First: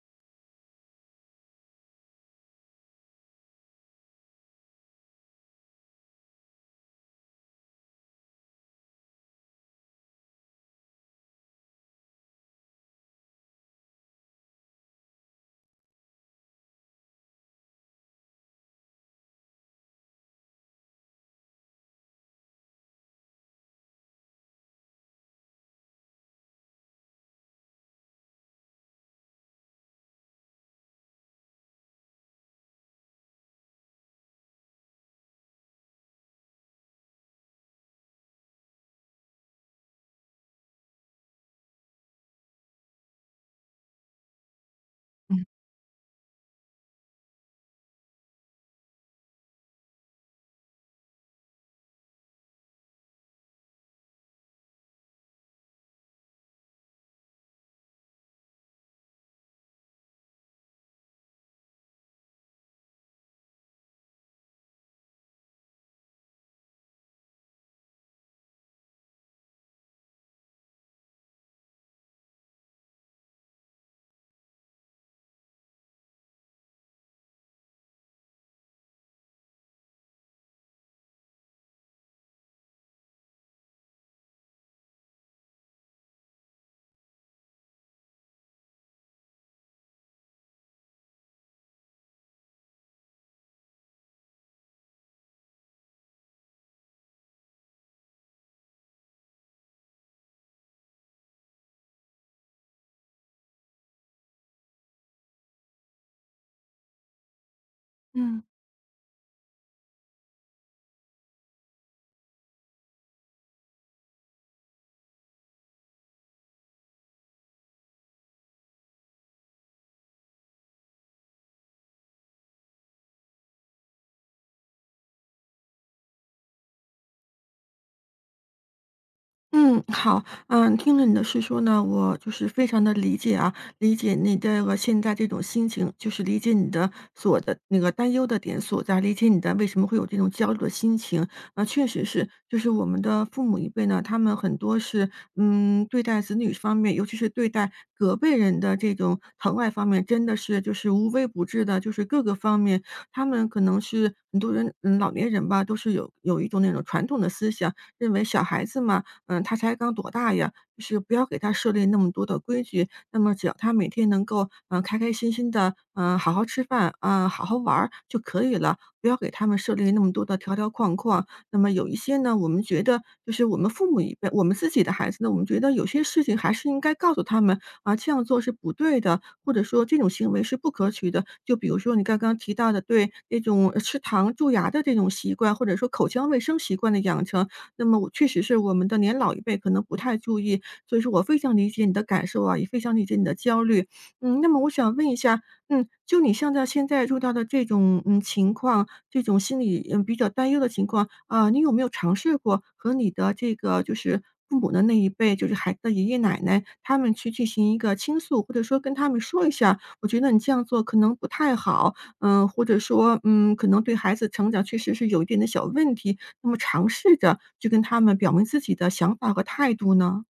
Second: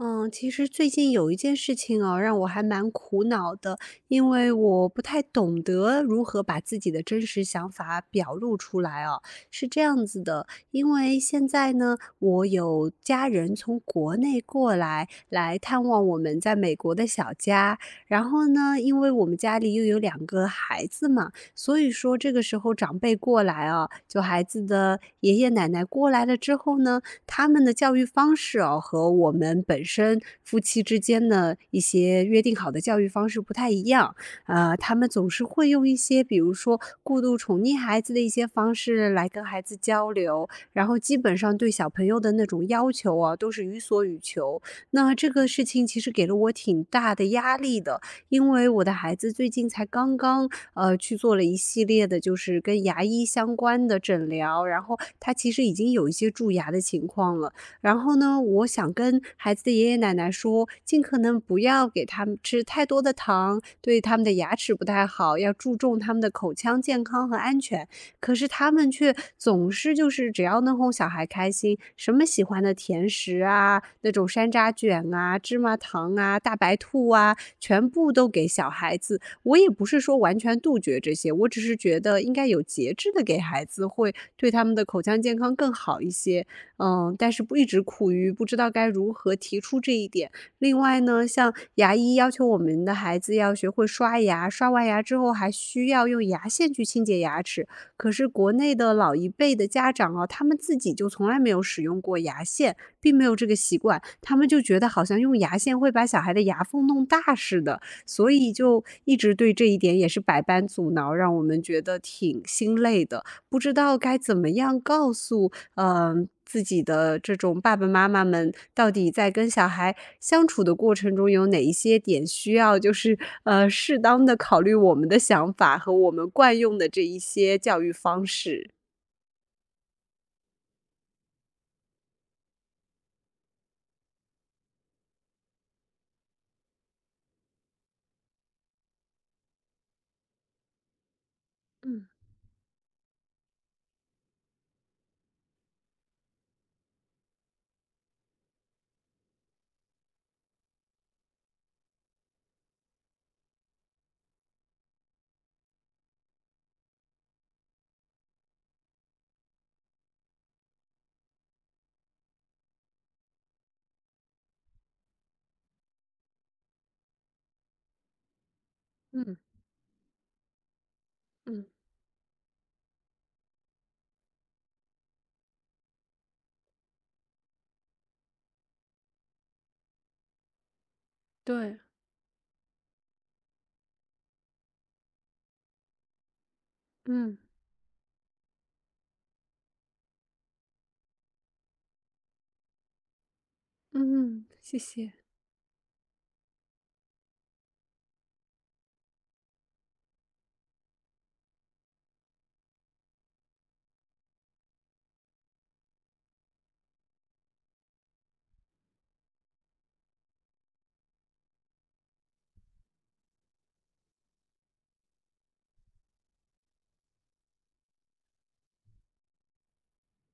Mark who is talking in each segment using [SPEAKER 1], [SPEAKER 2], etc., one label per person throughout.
[SPEAKER 1] 嗯，其实最近有一件事情哦，让我还蛮苦恼的，因为我不太懂得如何把自己的真实想法表露出来哦。是这样子的，因为现在呢，我有家人从国内过来，来探望我们在美国的小家。然后呢，因为我们家里又有两个孩子嘛，所以说这个时候长辈过来啊，就孩子的爷爷奶奶过来了之后呢，他们的教育方式哦，和我们本身夫妻之间的一些约定好的教育方式不太一样。他们总是会用一些，比如说过度宠溺孩子的一些方式来跟孩子交流，然后基本上对小朋友的那种要求啊，都是予所欲求。那这个事情其实给了我挺大的压力的，因为我的孩子最近才刚刚去做了一系列的，就是跟牙医相关的诊疗，然后他其实已经有一些蛀牙的情况了。然后呢，我想跟孩子的爷爷奶奶说，尽可能不要给他们吃太多的糖，对他们的牙齿不太好，要注重他们的口腔健康和安全。可是他们却总是就是只要能哄小孩开心，什么喜欢的甜食啊，那种山楂卷啊、芝麻糖啊、大白兔啊，全部都给小孩子。我也不是说完全杜绝这些，我只是觉得应该有节制的给孩子，会对他们的口腔健康更好一些。嗯，但是不一直苦于不知道该如何提出这一点。另外呢，像牙医要求我们的孩子要学会刷牙，刷完牙之后还需要用牙线去清洁牙齿，可是国内的老一辈的家长啊，他们自己就从来没有使用过牙线，并没有这个习惯，他们就觉得好像用牙线会把小孩的牙缝弄大似的，所
[SPEAKER 2] 嗯，
[SPEAKER 1] 以就一直对这一点也是百般阻挠，让我们觉得挺心累的。不知道该怎么样告诉嗯，自己的这种爸爸妈妈们到底在跟小孩相处的过程中，有哪一些点需要就是，适当的考虑我们的想法和我们惯用的这一些教育方式？
[SPEAKER 2] 嗯，好，嗯，听了你的叙说呢，我就是非常的理解啊，理解你这个现在这种心情，就是理解你的那个担忧的点所在，理解你的为什么会有这种焦虑的心情。啊，确实
[SPEAKER 1] 嗯
[SPEAKER 2] 是，就是我们的父母一辈呢，他们很多是，嗯，对待子女方面，尤其是对待隔辈人的这种疼爱方面，真的是就是无微不至的，就是各个方面，他们可能是很多人老年人吧，都是有一种那种传统的思想，认为小孩子嘛，嗯，他才刚多大呀，就是不要给他设立那么多的规矩。那么只要他每天能够，开开心心的，好好吃饭，啊，好好玩儿就可以了，不要给
[SPEAKER 1] 嗯
[SPEAKER 2] 他们设立那么多的条条框框。那
[SPEAKER 1] 嗯，
[SPEAKER 2] 么有一些呢，我们觉得就是我们父母一辈，我们自己的孩子呢，我们觉得有些事情还是应该告诉他们啊，这样做是不对的，或者说这种行为是不可取的。就比
[SPEAKER 1] 对，
[SPEAKER 2] 如说你刚刚提到的对那种吃糖蛀牙的这种习惯，或者说口腔卫生习惯的养
[SPEAKER 1] 嗯
[SPEAKER 2] 成，那么我确实是我们的年老一辈可能不太注意，所以说我非常理解你的感受啊，也非常理解你的焦虑。
[SPEAKER 1] 嗯，
[SPEAKER 2] 嗯，
[SPEAKER 1] 嗯，
[SPEAKER 2] 那么我
[SPEAKER 1] 谢
[SPEAKER 2] 想问
[SPEAKER 1] 谢。
[SPEAKER 2] 一下，嗯，就你像在现在遇到的这种情况，这种心理比较担忧的情况，啊，你有没有尝试过和你的这个就是父母的那一辈，就是孩子的爷爷奶奶，他们去进行一个倾诉，或者说跟他们说一下，我觉得你这样做可能不太好，嗯，或者说可能对孩子成长确实是有一点的小问题，那么尝试着去跟他们表明自己的想法和态度呢？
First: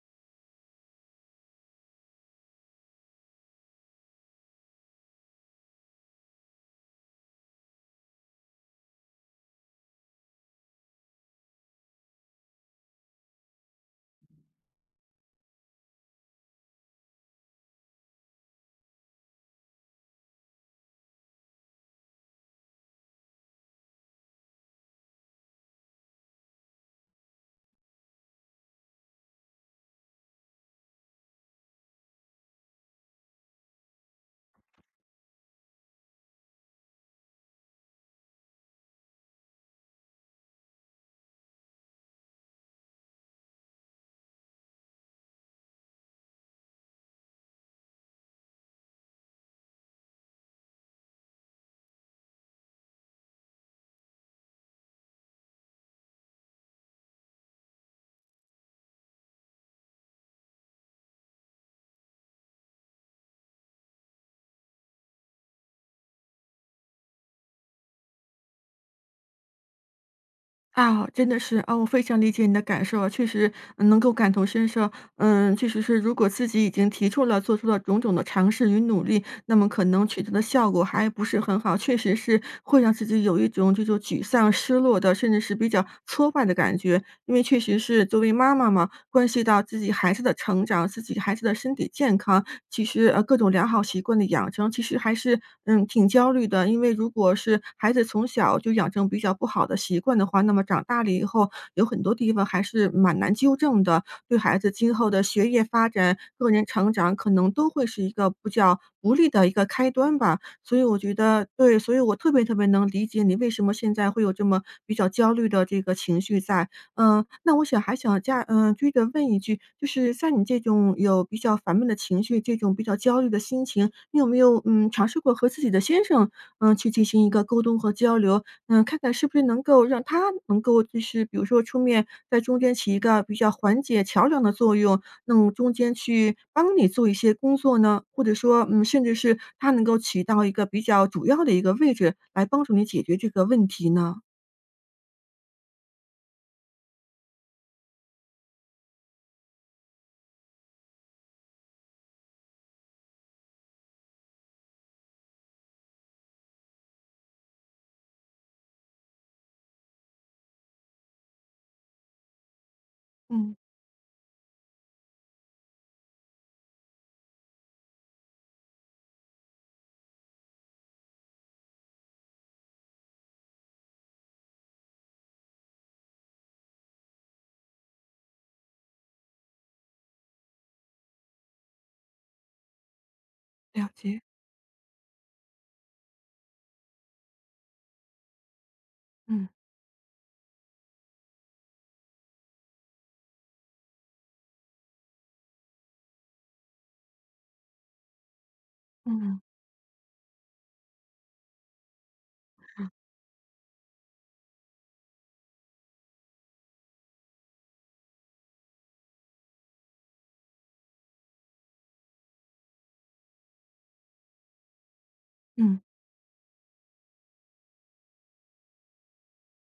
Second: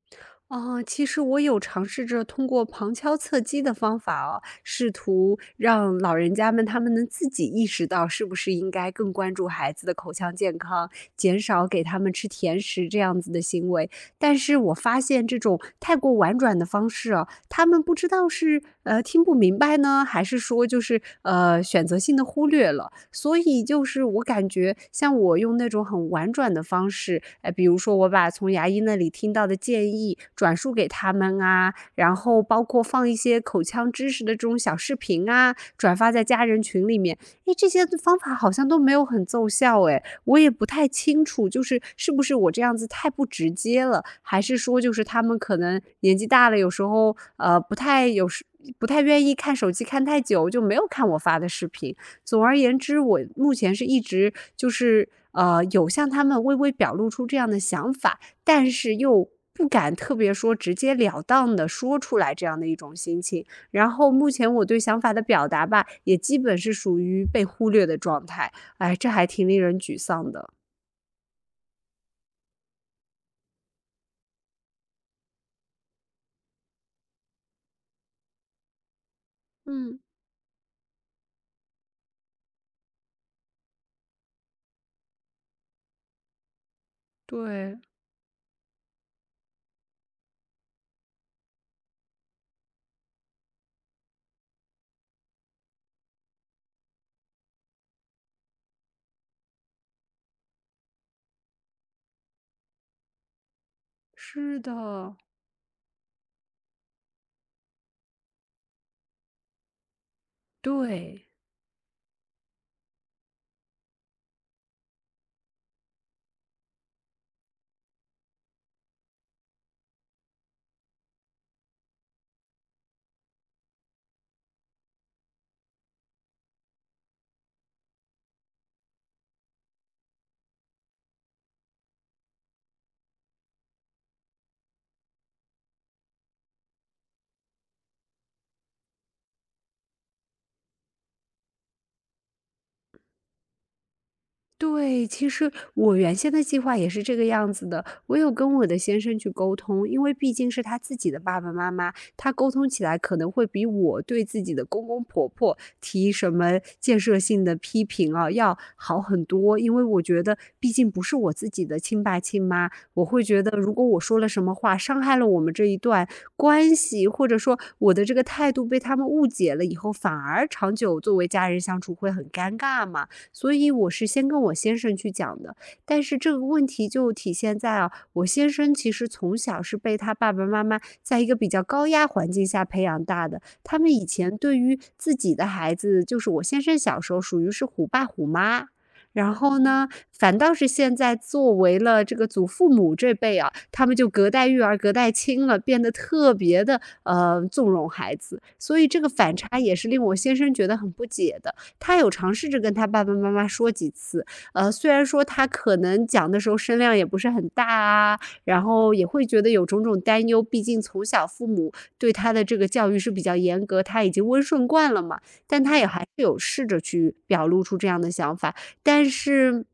[SPEAKER 1] 哦，其实我有尝试着通过旁敲侧击的方法哦，试图让老人家们他们能自己意识到，是不是应该更关注孩子的口腔健康，减少给他们吃甜食这样子的行为。但是我发现这种太过婉转的方式哦，他们不知道是听不明白呢，还是说就是选择性的忽略了。所以就是我感觉，像我用那种很婉转的方式，哎，比如说我把从牙医那里听到的建议转述给他们啊，然后包括放一些口腔知识的这种小视频啊，转发在家人群里面，哎，这些方法好像都没有很奏效，哎，我也不太清楚，就是是不是我这样子太不直接了，还是说就是他们可能年纪大了，有时候不太愿意看手机看太久，就没有看我发的视频。总而言之，我目前是一直就是有向他们微微表露出这样的想法，但是又不敢特别说直截了当的说出来这样的一种心情。然后目前我对想法的表达吧，也基本是属于被忽略的状态。哎，这还挺令人沮丧的。
[SPEAKER 2] 啊，真的是啊，我非常理解你的感受啊，确实能够感同身受。嗯，确实是，如果自己已经提出了、做出了种种的尝试与努力，那么可
[SPEAKER 1] 嗯，
[SPEAKER 2] 能取得的效果还不是很好，确实是会让自己有一种这种沮丧、失落的，甚至是比较挫败的感觉。因为确
[SPEAKER 1] 对，
[SPEAKER 2] 实是作为妈妈嘛，关系到自己孩子的成长、自己孩子的身体健康，其实各种良好习惯的养成，其实还是挺焦虑的。因为如果是孩子从小就养成比较不好的习惯的话，那么长大了以后有很多地方还是蛮难纠正的。对
[SPEAKER 1] 是
[SPEAKER 2] 孩子今后
[SPEAKER 1] 的，
[SPEAKER 2] 的学业发展、个人成长，可能都会是一个比较不利的一个开端吧。所以我觉
[SPEAKER 1] 对。
[SPEAKER 2] 得对，所以我特别特别能理解你为什么现在会有这么比较焦虑的这个情绪在。嗯，那我想还想加追着问一句，就是像你这种有比较烦闷的情绪，这种比较焦虑的心情，你有没有尝试过和自己的先生去进行一个沟通和交流？嗯，看看是不是能够让他能够就是比如说出面在中间起一个比较缓解、桥梁的作用，那么中间去帮你做一些工作呢？或者说，嗯，甚至是他能够起到一个比较主要的一个位置，来帮助你解决这个问题呢？
[SPEAKER 1] 对，其实我原先的计划也是这个样子的。我有跟我的先生去沟通，因为毕竟是他自己的爸爸妈妈，他沟通起来可能会比我对自己的公公婆婆提什么建设性的批评啊要好很多。因为我觉得，毕竟不是我自己的亲爸亲妈，我会觉得
[SPEAKER 2] 嗯，
[SPEAKER 1] 如果我说了什么话，伤害了我们这一段关系，或者说我的这个态度被他们误解了以后，反而长久作为家人相处会很尴尬嘛。所以我是先跟我先生去讲的。但是这个问题就体现在啊，我先生其实从小是被他爸爸妈妈在一个比较高压环境下培养大的，他们
[SPEAKER 2] 了
[SPEAKER 1] 以
[SPEAKER 2] 解，
[SPEAKER 1] 前对于自己的孩子，就是我先生小时候属于是虎爸虎妈。然
[SPEAKER 2] 嗯，
[SPEAKER 1] 后呢，反倒是现在作为了这个祖父母这辈啊，他们就隔代育儿、隔代亲了，变得特别的纵容孩子，所以这个
[SPEAKER 2] 嗯，
[SPEAKER 1] 反
[SPEAKER 2] 嗯，
[SPEAKER 1] 差也是令我先生觉得很不解的。他有尝试着跟他爸爸妈妈说几次，虽然说他可能讲的时候声量也不是很大啊，然后也会觉得有种种担忧，毕竟从小父母对他的这个教育是比较严格，他已经温顺惯了嘛，但他
[SPEAKER 2] 嗯，
[SPEAKER 1] 也还是有试着去表露出这样的想法，但是。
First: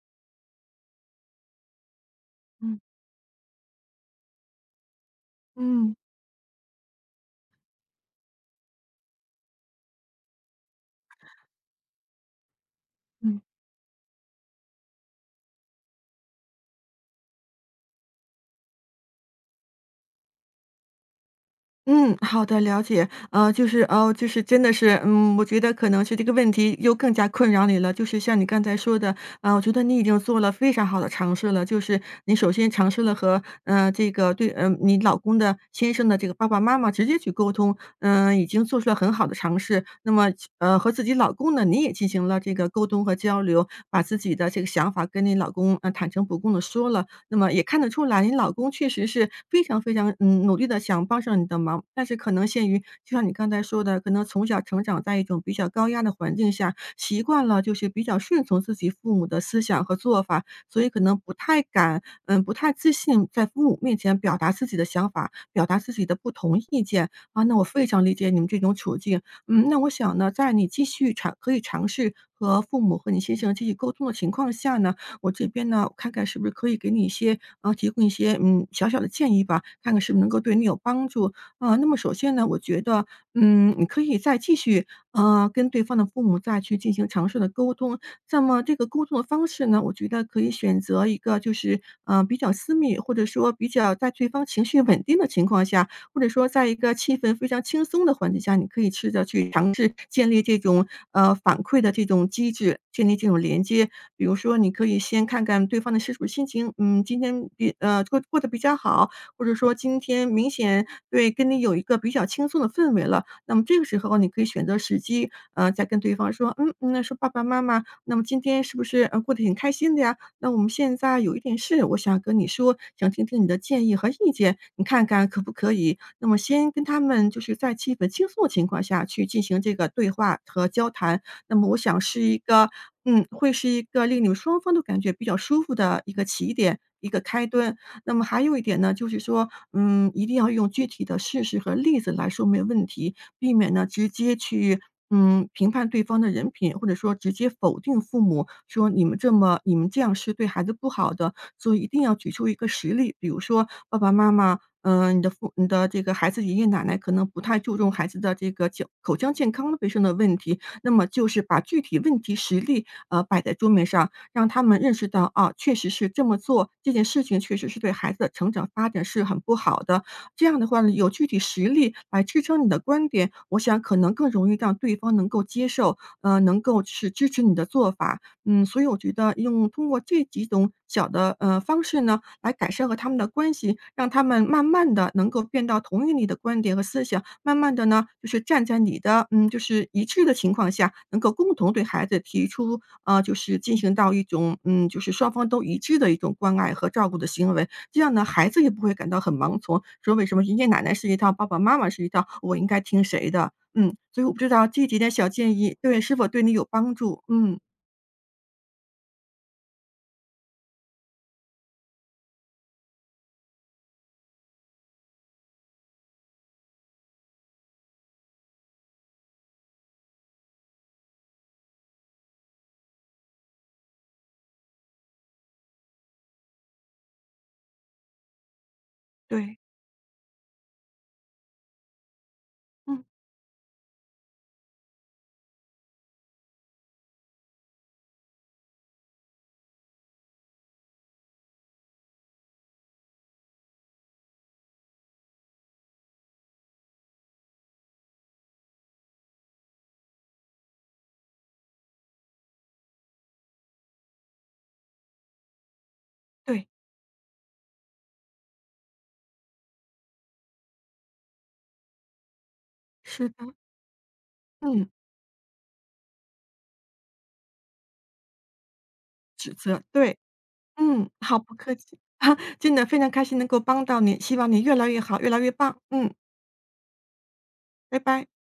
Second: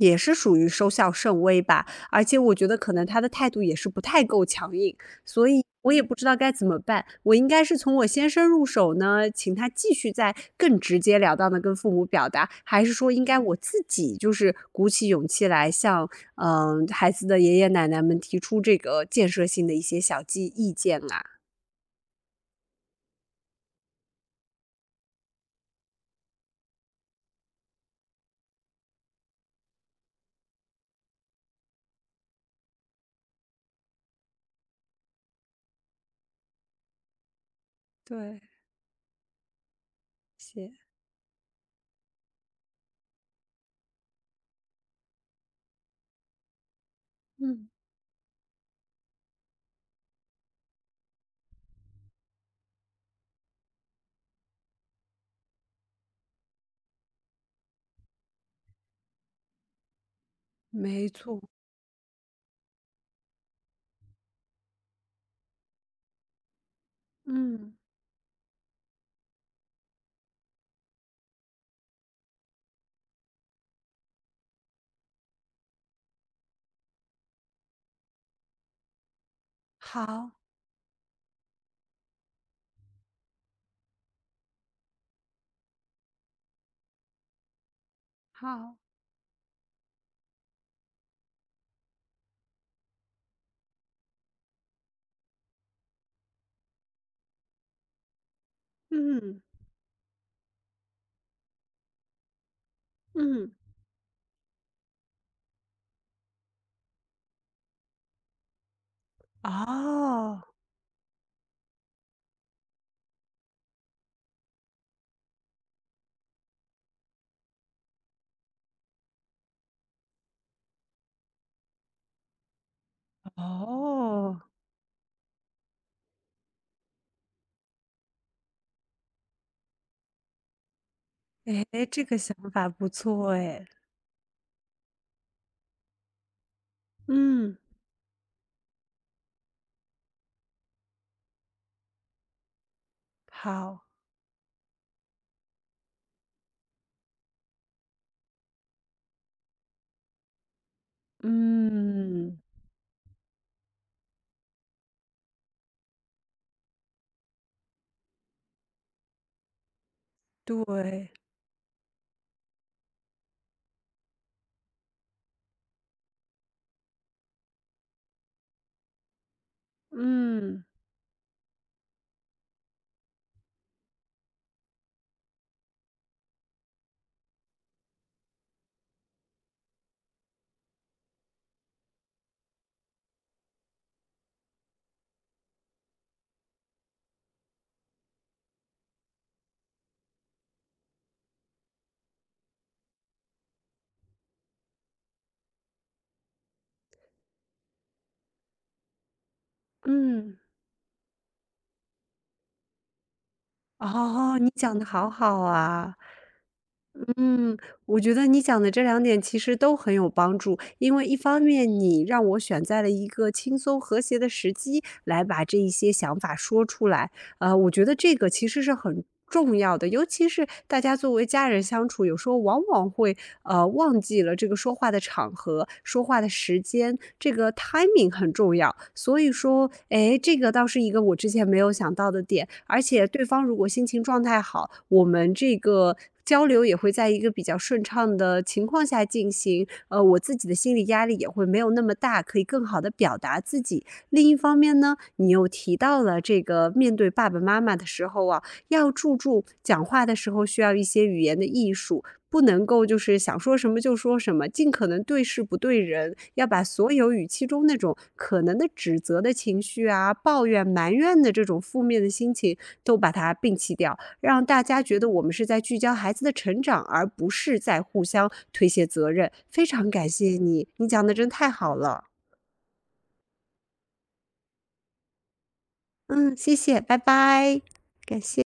[SPEAKER 1] 也是属于收效甚微吧，而且我觉得
[SPEAKER 2] 嗯，
[SPEAKER 1] 可能他的态度也是不太够强硬，所以我
[SPEAKER 2] 嗯。
[SPEAKER 1] 也不知道该怎么办。我应该是从我先生入手呢，请他继续再更直截了当的跟父母表达，还是说应该我自己就是鼓起勇气来向，嗯，孩子的爷爷奶奶们提出这个建设性的一些小计意见啊？
[SPEAKER 2] 嗯，好的，了解。就是哦，就是真的是，嗯，我觉得可能是这个问题又更加困扰你了。就是像你刚才说的，我觉得你已经做了非常好的尝试了。就是你首先尝试了和，这个对，你老公的先生的这个爸爸妈妈直接去沟通，嗯、
[SPEAKER 1] 对，
[SPEAKER 2] 已经做出了很好的尝试。那么，
[SPEAKER 1] 谢。
[SPEAKER 2] 和自己老公呢，你也进行了这个沟通和交流，把自己的这个想法跟你老公坦诚不公的说了。那么也
[SPEAKER 1] 嗯，
[SPEAKER 2] 看得出来，你老公确实是非常非常努力的想帮上你的忙，但是可能限于就像你刚才说的，可能从小成长在一种比较高压的环境下，习惯了就是比较顺从自己父母的思想和做法，所以可
[SPEAKER 1] 没
[SPEAKER 2] 能不
[SPEAKER 1] 错，
[SPEAKER 2] 太敢，嗯，不太自信在父母面前表达自己的想法，表达自己的不同意见啊。那我
[SPEAKER 1] 嗯，
[SPEAKER 2] 非常理解你们这种处境，嗯，那我想呢，在你继续可以尝试和父母和你先生继续沟通的情况下呢。我这边呢，看看是不是可以给你一些提供一些，嗯，小小的建议吧，看看是不是能
[SPEAKER 1] 好，
[SPEAKER 2] 够对你有帮助。啊。那么首先呢，我觉得，嗯，你可以再继续，跟对方的父母再去进行尝试的沟通。那么这
[SPEAKER 1] 好，
[SPEAKER 2] 个沟通的方式呢，我觉得可以选择一个就是，比较私密，或者说比较在对方情绪稳定的情况下，或者说在一个气氛非常轻松的环境下，你可以试着
[SPEAKER 1] 嗯，
[SPEAKER 2] 去尝试建立这种，反馈的这种机制，建立这种
[SPEAKER 1] 嗯，
[SPEAKER 2] 连接。比如说你可以先看看对方的是不是心情，嗯，今天过得比较好，或者说今天
[SPEAKER 1] 哦。
[SPEAKER 2] 明显对，跟你有一个比较轻松的氛围了。那么这个时候你可以选择时机，再跟对方说：“嗯，那说爸爸妈妈，那么今天是不是，过得挺开心的呀？那我们现在有一点事，我想跟你说，想听听你的建议和意
[SPEAKER 1] 哦，
[SPEAKER 2] 见，你看看可不可以？那么先跟他们就是在气氛轻松的情况下去进行这个对话和交谈，那么我
[SPEAKER 1] 哎，
[SPEAKER 2] 想
[SPEAKER 1] 这个
[SPEAKER 2] 是
[SPEAKER 1] 想
[SPEAKER 2] 一
[SPEAKER 1] 法
[SPEAKER 2] 个，
[SPEAKER 1] 不
[SPEAKER 2] 嗯，
[SPEAKER 1] 错
[SPEAKER 2] 会
[SPEAKER 1] 哎，
[SPEAKER 2] 是一个令你们双方都感觉比较舒服的一个起点，一个开
[SPEAKER 1] 嗯，
[SPEAKER 2] 端。那么还有一点呢，就是说，嗯，一定要用具体的事实和例子来说明问题，避免
[SPEAKER 1] 好，
[SPEAKER 2] 呢直接去评判对方的人品，或者说直接否定父母，说你们这样是对孩子不好的，所以一定要举
[SPEAKER 1] 嗯，
[SPEAKER 2] 出一个实例，比如说爸爸妈妈。嗯，你的这个孩子爷爷奶奶可能不太注重孩子的这个口腔健康卫生的问题，那么
[SPEAKER 1] 对，
[SPEAKER 2] 就是把具体问题实例摆在桌面上，让他们认识到啊，确实是这么做这件事情确实是对孩子的成长发展是很不好的，这样
[SPEAKER 1] 嗯，
[SPEAKER 2] 的话呢，有具体实例来支撑你的观点，我想可能更容易让对方能够接受，能够是支持你的做法。嗯，所以我觉得通过这几种小的，方式呢，来改善和他们的关系，让他们慢慢的能够变到同意你的观点和思想，慢慢的呢，就是站在你的，嗯，就是一致的情况下，能够共同对孩子提出，就是进行到一种，嗯，就是双方都一致的一种关爱和照顾的行为。这样呢，孩子也不会感到很盲从，说为什
[SPEAKER 1] 嗯，
[SPEAKER 2] 么爷爷奶奶是一套，爸爸妈妈是一套，我应该听谁的？嗯，所以我
[SPEAKER 1] 哦，
[SPEAKER 2] 不
[SPEAKER 1] 你
[SPEAKER 2] 知道
[SPEAKER 1] 讲的
[SPEAKER 2] 这几
[SPEAKER 1] 好
[SPEAKER 2] 点小
[SPEAKER 1] 好
[SPEAKER 2] 建议，
[SPEAKER 1] 啊。
[SPEAKER 2] 对，是否对你有帮助？
[SPEAKER 1] 嗯，
[SPEAKER 2] 嗯，
[SPEAKER 1] 我觉得你讲的这两点其实都很有帮助，因为一方面你让我选在了一个轻松和谐的时机来把这一些想法说出来，我觉得这个其实是很重要的，尤其是大家作为家人相处，有时候往往会忘记了这个说话的场合、说话的时间，这个 timing 很重要。所以
[SPEAKER 2] 对，
[SPEAKER 1] 说，哎，这个倒是一个我之前没有想到的点，而
[SPEAKER 2] 嗯，
[SPEAKER 1] 且对方如果心情状态好，我们这个。交流也会在一个比较顺畅的情况下进行，我自己的心理压力也会没有那么大，可以更好的表达自己。另一方面呢，你又提到了这个面对爸爸妈妈的时候啊，要注重讲话的时候需要一些语言的艺术，不能够就是想说什么就说什么，尽可能对事不对人，要把
[SPEAKER 2] 对，
[SPEAKER 1] 所有语气中那种可能的指责的情绪啊、抱怨、埋怨的这种负面的心情都把
[SPEAKER 2] 是
[SPEAKER 1] 它
[SPEAKER 2] 的，
[SPEAKER 1] 摒弃掉，让大家
[SPEAKER 2] 嗯，
[SPEAKER 1] 觉得我们是在聚焦孩子的成长，而不是在互相推卸责任。
[SPEAKER 2] 指
[SPEAKER 1] 非
[SPEAKER 2] 责，
[SPEAKER 1] 常感
[SPEAKER 2] 对，
[SPEAKER 1] 谢你，你讲
[SPEAKER 2] 嗯，
[SPEAKER 1] 的真
[SPEAKER 2] 好，
[SPEAKER 1] 太
[SPEAKER 2] 不客
[SPEAKER 1] 好
[SPEAKER 2] 气，
[SPEAKER 1] 了。
[SPEAKER 2] 真的非常开心能够帮到你，希望你越来越好，越来越棒，嗯，
[SPEAKER 1] 嗯，谢谢，拜拜，
[SPEAKER 2] 拜
[SPEAKER 1] 感
[SPEAKER 2] 拜。
[SPEAKER 1] 谢。